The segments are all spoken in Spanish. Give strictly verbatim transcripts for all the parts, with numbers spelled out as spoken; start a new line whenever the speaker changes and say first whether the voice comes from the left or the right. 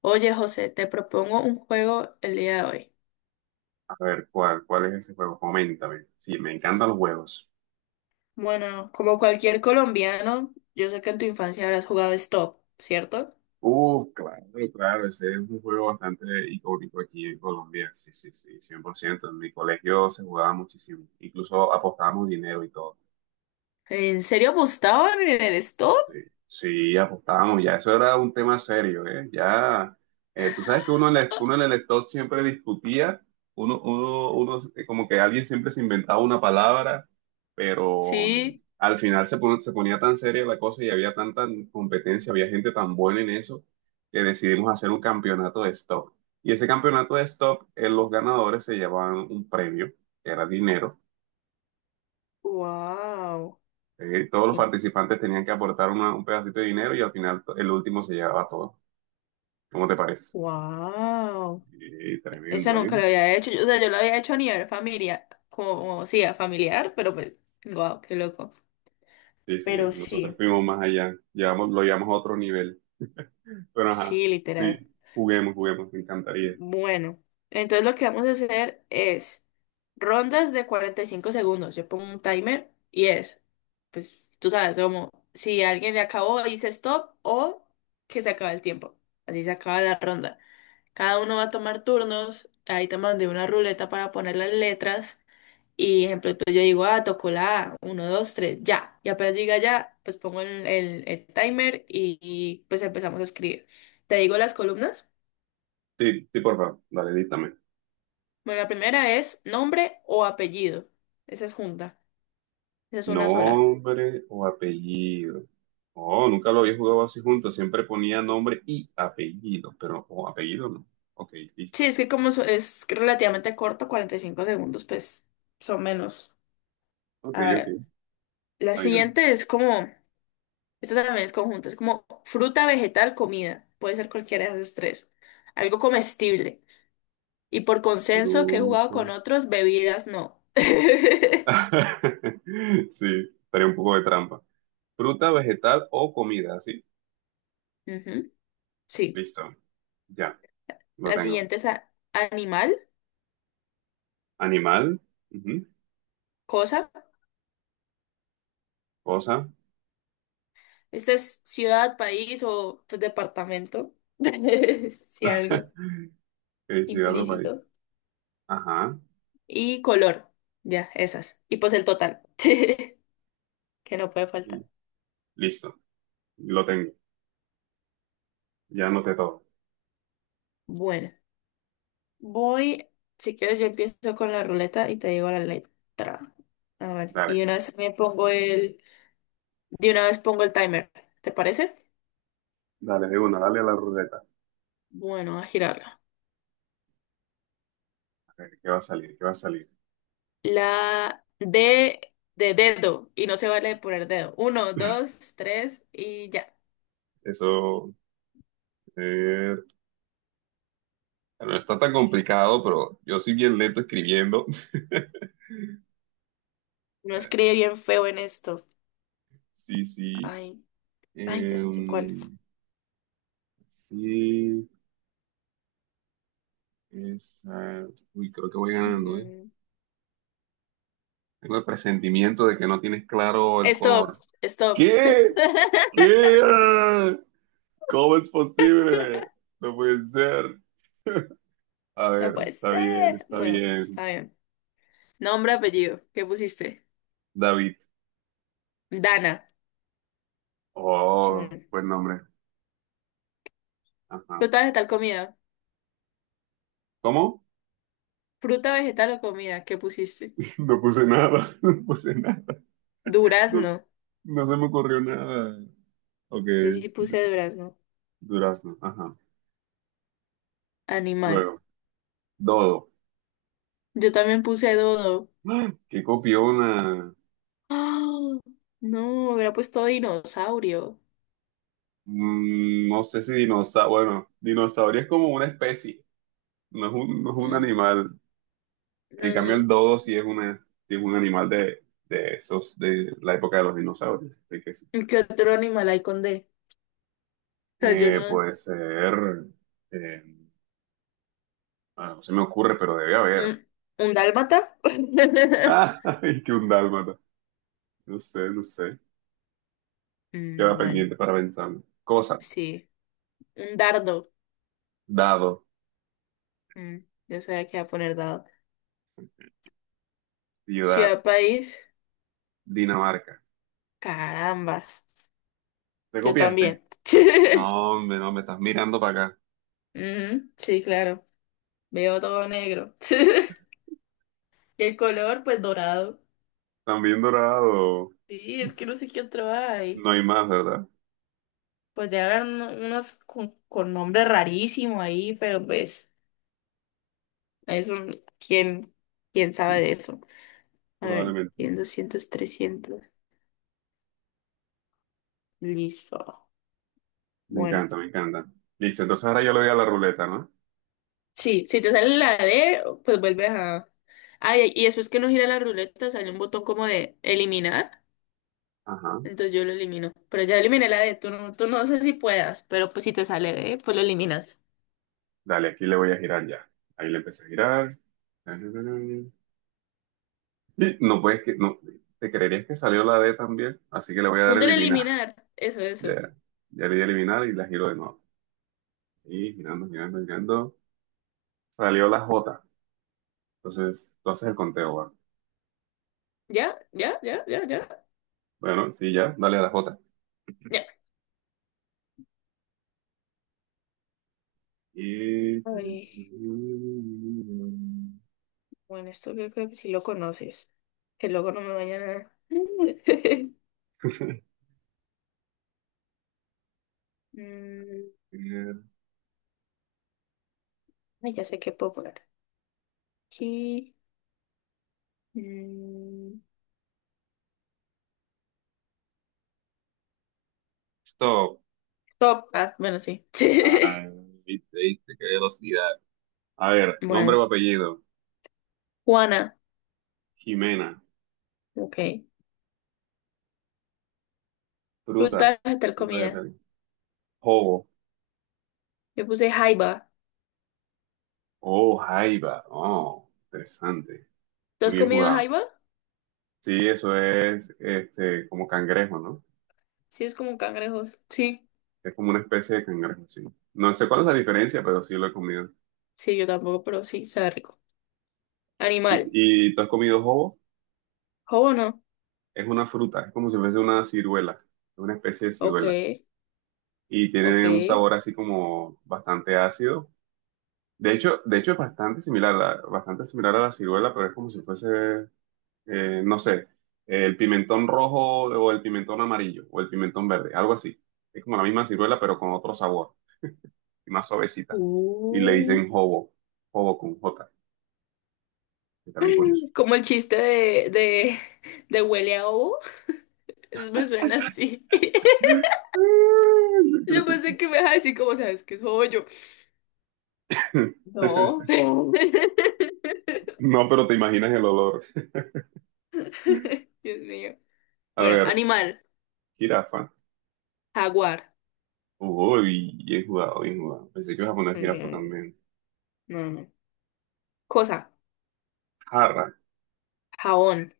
left: Oye, José, te propongo un juego el día de hoy.
right: A ver, ¿cuál, cuál es ese juego? Coméntame. Sí, me encantan los juegos.
left: Bueno, como cualquier colombiano, yo sé que en tu infancia habrás jugado Stop, ¿cierto?
right: Uh, claro, claro, ese es un juego bastante icónico aquí en Colombia. Sí, sí, sí, cien por ciento. En mi colegio se jugaba muchísimo. Incluso apostábamos dinero y todo.
left: ¿En serio apostaban en el stop?
right: Sí, sí, apostábamos, ya eso era un tema serio, ¿eh? Ya, eh, tú sabes que uno en el, uno en el stock siempre discutía, uno, uno, uno, eh, como que alguien siempre se inventaba una palabra, pero mm,
left: Sí.
right: al final se, pon- se ponía tan seria la cosa y había tanta competencia, había gente tan buena en eso, que decidimos hacer un campeonato de stock. Y ese campeonato de stock, eh, los ganadores se llevaban un premio, que era dinero.
left: Wow,
right: eh, todos los participantes tenían que aportar una- un pedacito de dinero y al final to- el último se llevaba todo. ¿Cómo te parece?
left: wow.
right: Eh,
left: Esa
right: tremendo,
left: nunca
right: ¿eh?
left: la había hecho. Yo- O sea, yo la había hecho a nivel familiar, como, sí, a familiar, pero pues, wow, qué loco.
right: Sí, sí,
left: Pero
right: nosotros
left: sí,
right: fuimos más allá, llevamos, lo llevamos a otro nivel. Pero ajá,
left: sí, literal.
right: sí, juguemos, juguemos, me encantaría.
left: Bueno, entonces lo que vamos a hacer es rondas de cuarenta y cinco segundos. Yo pongo un timer y es, pues tú sabes, como si alguien le acabó, dice stop o que se acaba el tiempo. Así se acaba la ronda. Cada uno va a tomar turnos. Ahí te mandé una ruleta para poner las letras. Y ejemplo, pues yo digo, ah, tocó la A, uno, dos, tres, ya. Y apenas diga ya, pues pongo el, el- el timer y y, pues empezamos a escribir. Te digo las columnas.
right: Sí, sí, por favor, dale, díctame.
left: Bueno, la primera es nombre o apellido. Esa es junta. Esa es una sola.
right: Nombre o apellido. Oh, nunca lo había jugado así juntos, siempre ponía nombre y apellido, pero oh, apellido no. Ok,
left: Sí,
right: listo.
left: es que como so- es relativamente corto, cuarenta y cinco segundos, pues son menos.
right: Ok,
left: A ver,
right: ok,
left: la
right: está bien.
left: siguiente es como, esta también es conjunta, es como fruta, vegetal, comida. Puede ser cualquiera de esas tres. Algo comestible. Y por consenso que he jugado
right: Fruta.
left: con otros, bebidas no.
right: Sí, estaría un poco de trampa. Fruta, vegetal o comida, sí,
left: Ujú, sí.
right: listo. Ya. Lo
left: La
right: tengo.
left: siguiente es a- animal,
right: Animal, ujú.
left: cosa.
right: Cosa.
left: Esta es ciudad, país o pues, departamento, si algo
right: Eh, ciudad o país.
left: implícito.
right: Ajá,
left: Y color, ya, esas. Y pues el total, que no puede
right: y
left: faltar.
right: listo. Lo tengo. Ya anoté todo.
left: Bueno, voy, si quieres yo empiezo con la ruleta y te digo la letra. A ver, y
right: Dale,
left: de una vez me pongo el, de una vez pongo el timer, ¿te parece?
right: dale de una, dale a la ruleta.
left: Bueno, a girarla.
right: A ver, ¿qué va a salir? ¿Qué va a salir?
left: La D de dedo, y no se vale poner dedo. Uno, dos, tres y ya.
right: Eso eh, no está tan complicado, pero yo soy bien lento escribiendo.
left: Uno
right: Eh,
left: escribe bien feo en esto.
right: sí, sí.
left: Ay, ay, ya sé cuál.
right: Em, sí, es, eh, uy, creo que voy ganando, ¿eh?
left: Mm,
right: Tengo el presentimiento de que no tienes claro el
left: Stop,
right: color.
left: stop.
right: ¿Qué? ¿Qué? ¿Cómo es posible? No puede ser. A
left: No
right: ver,
left: puede
right: está bien,
left: ser.
right: está
left: Bueno,
right: bien.
left: está bien. Nombre, apellido. ¿Qué pusiste?
right: David.
left: Dana.
right: Oh,
left: Bueno.
right: buen nombre. Ajá.
left: Fruta, vegetal, comida.
right: ¿Cómo?
left: Fruta, vegetal o comida. ¿Qué pusiste?
right: No puse nada, no puse nada. No,
left: Durazno.
right: no se me ocurrió nada. Ok,
left: Yo sí puse durazno.
right: durazno. Ajá.
left: Animal.
right: Luego, dodo.
left: Yo también puse dodo.
right: ¡Ah! ¿Qué copiona?
left: ¡Ah! No, hubiera puesto dinosaurio.
right: Mm, no sé si dinosaurio. Bueno, dinosaurio es como una especie, no es un, no es un
left: Mm,
right: animal. En cambio, el
left: mm.
right: dodo sí es una, sí es un animal de, de esos, de la época de los dinosaurios. Así que sí.
left: ¿Qué otro animal hay con D? O sea, yo
right: Eh,
left: no.
right: puede ser. eh, ah, no se me ocurre, pero debe
left: ¿Un,
right: haber.
left: un dálmata?
right: ¡Ay, que un dálmata! No sé, no sé.
left: Mm,
right: Queda
left: bueno,
right: pendiente para pensarlo. Cosa,
left: sí. Un dardo.
right: dado,
left: Mm, yo sabía que iba a poner dado.
right: ciudad,
left: Ciudad, país.
right: Dinamarca.
left: Carambas.
right: ¿Te
left: Yo
right: copiaste?
left: también.
right: No, hombre, no, me estás mirando para acá.
left: Mm, sí, claro. Veo todo negro. Y el color, pues dorado.
right: También dorado.
left: Sí, es que no sé qué otro hay.
right: No hay más, ¿verdad?
left: Pues ya hagan unos con, con nombre rarísimo ahí, pero pues, eso, ¿quién, ¿quién sabe de eso? A ver,
right: Probablemente.
left: cien, doscientos trescientos. Listo.
right: Me
left: Bueno,
right: encanta, me encanta. Listo, entonces ahora yo le doy a la ruleta, ¿no?
left: sí, si te sale la D, pues vuelves a... Ay, y y después que no gira la ruleta sale un botón como de eliminar,
right: Ajá.
left: entonces yo lo elimino. Pero ya eliminé la D, tú no, tú no sé si puedas, pero pues si te sale D, pues lo eliminas.
right: Dale, aquí le voy a girar ya. Ahí le empecé a girar. Y no puedes que, no, te creerías que salió la D también, así que le voy a dar
left: Un
right: a
left: del
right: eliminar.
left: eliminar, eso,
right: Ya,
left: eso.
right: ya le di a eliminar y la giro de nuevo. Y girando, girando, girando. Salió la J. Entonces, tú haces el conteo, ¿va?
left: ¿Ya? ¿Ya? ¿Ya? ¿Ya? ¿Ya?
right: Bueno, sí, ya, dale a la J.
left: ¿Ya?
right: Y…
left: Ay, bueno, esto yo creo que sí lo conoces. Que luego no me vayan a... Mm, ay, ya sé qué puedo poner. Aquí... mm,
right: Stop.
left: Stop. Ah, bueno, sí.
right: Ay, viste, viste, qué velocidad. A ver, nombre o
left: Bueno,
right: apellido.
left: Juana,
right: Jimena.
left: ok. Fruta,
right: Fruta.
left: vegetal,
right: Fruta de
left: comida.
right: tal. Oh,
left: Yo puse jaiba.
right: oh, jaiba. Oh, interesante.
left: ¿Tú
right: Muy
left: has
right: bien
left: comido
right: jugado.
left: jaiba?
right: Sí, eso es este, como cangrejo, ¿no?
left: Sí, es como cangrejos. Sí,
right: Es como una especie de cangrejo, sí. No sé cuál es la diferencia, pero sí lo he comido.
left: sí, yo tampoco, pero sí, sabe rico. Animal,
right: ¿Y, y tú has comido jobo?
left: ¿jobo no?
right: Es una fruta, es como si fuese una ciruela, es una especie de
left: Ok,
right: ciruela. Y
left: ok.
right: tiene un sabor así como bastante ácido. De hecho, de hecho es bastante similar, a- bastante similar a la ciruela, pero es como si fuese, eh, no sé, el pimentón rojo o el pimentón amarillo o el pimentón verde, algo así. Es como la misma ciruela, pero con otro sabor y más suavecita. Y le
left: Uh.
right: dicen hobo, hobo con J, que está bien curioso.
left: Como el chiste de, de, de huele a ovo. Eso me suena así.
right: Yo
left: Yo
right: creo
left: pensé que me ibas a decir, como sabes que es jobo? Yo, no.
right: que- No, pero te imaginas el olor.
left: Dios mío.
right: A
left: Bueno,
right: ver,
left: animal,
right: jirafa.
left: jaguar.
right: Uy, bien jugado, bien jugado. Pensé que ibas a poner jirafa también.
left: No, no. Cosa.
right: Jarra,
left: Jabón.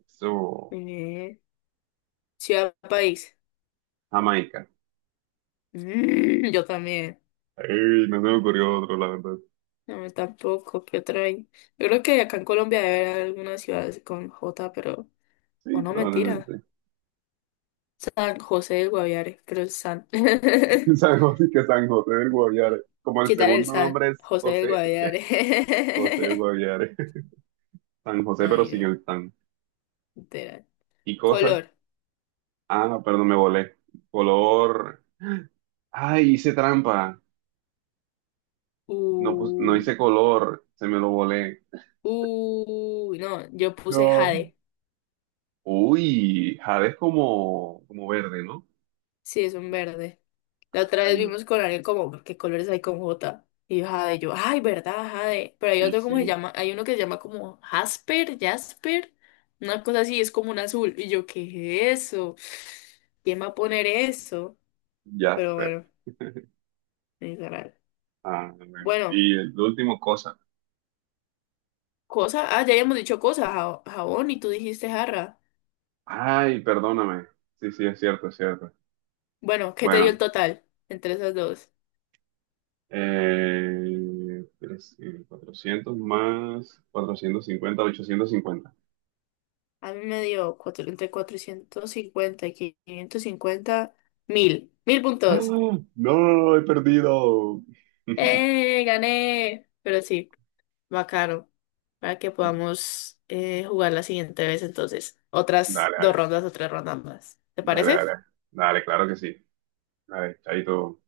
right: eso,
left: Eh, ciudad, país.
right: Jamaica.
left: Mm, yo también.
right: Ey, no se me ocurrió otro, la verdad.
left: No, yo tampoco. ¿Qué otra hay? Yo creo que acá en Colombia debe haber algunas ciudades con J, pero... O
right: Sí,
left: no, mentira.
right: probablemente.
left: San José del Guaviare. Pero es San.
right: San José, que San José del Guaviare. Como el
left: Quitar el
right: segundo
left: San.
right: nombre es
left: José del
right: José, José del
left: Guaviare.
right: Guaviare. San José, pero
left: Ay,
right: sin
left: no.
right: el tan.
left: Literal.
right: ¿Y cosa?
left: Color.
right: Ah, no, perdón, me volé. Color. Ay, hice trampa. No, pus- no
left: Uh,
right: hice color, se me lo volé.
left: uh, no, yo puse
right: No.
left: jade.
right: Uy, jade es como, como verde, ¿no?
left: Sí, es un verde. La otra vez
right: Ah,
left: vimos con alguien como, ¿qué colores hay con J? Y yo, Jade, yo, ay, ¿verdad, Jade? Pero hay
right: sí,
left: otro cómo se
right: sí.
left: llama, hay uno que se llama como Jasper, Jasper, una cosa así, es como un azul. Y yo, ¿qué es eso? ¿Quién va a poner eso? Pero
right: Jasper.
left: bueno, es raro.
right: Ah, bueno.
left: Bueno,
right: Y el último cosa.
left: cosa, ah, ya habíamos dicho cosa, ja- jabón, y tú dijiste jarra.
right: Ay, perdóname. Sí, sí, es cierto, es cierto.
left: Bueno, ¿qué te dio
right: Bueno.
left: el total entre esas dos?
right: Eh, tres, eh, cuatrocientos más cuatrocientos cincuenta, ochocientos cincuenta.
left: A mí me dio cuatro, entre cuatrocientos cincuenta y quinientos cincuenta mil, mil puntos.
right: ¡Ah! No, he perdido.
left: ¡Eh! ¡Gané! Pero sí, bacano. Para que
right: Bueno,
left: podamos eh, jugar la siguiente vez, entonces. Otras
right: dale,
left: dos
right: dale,
left: rondas o tres rondas más. ¿Te
right: dale,
left: parece?
right: dale, dale, claro que sí. Dale, chaito.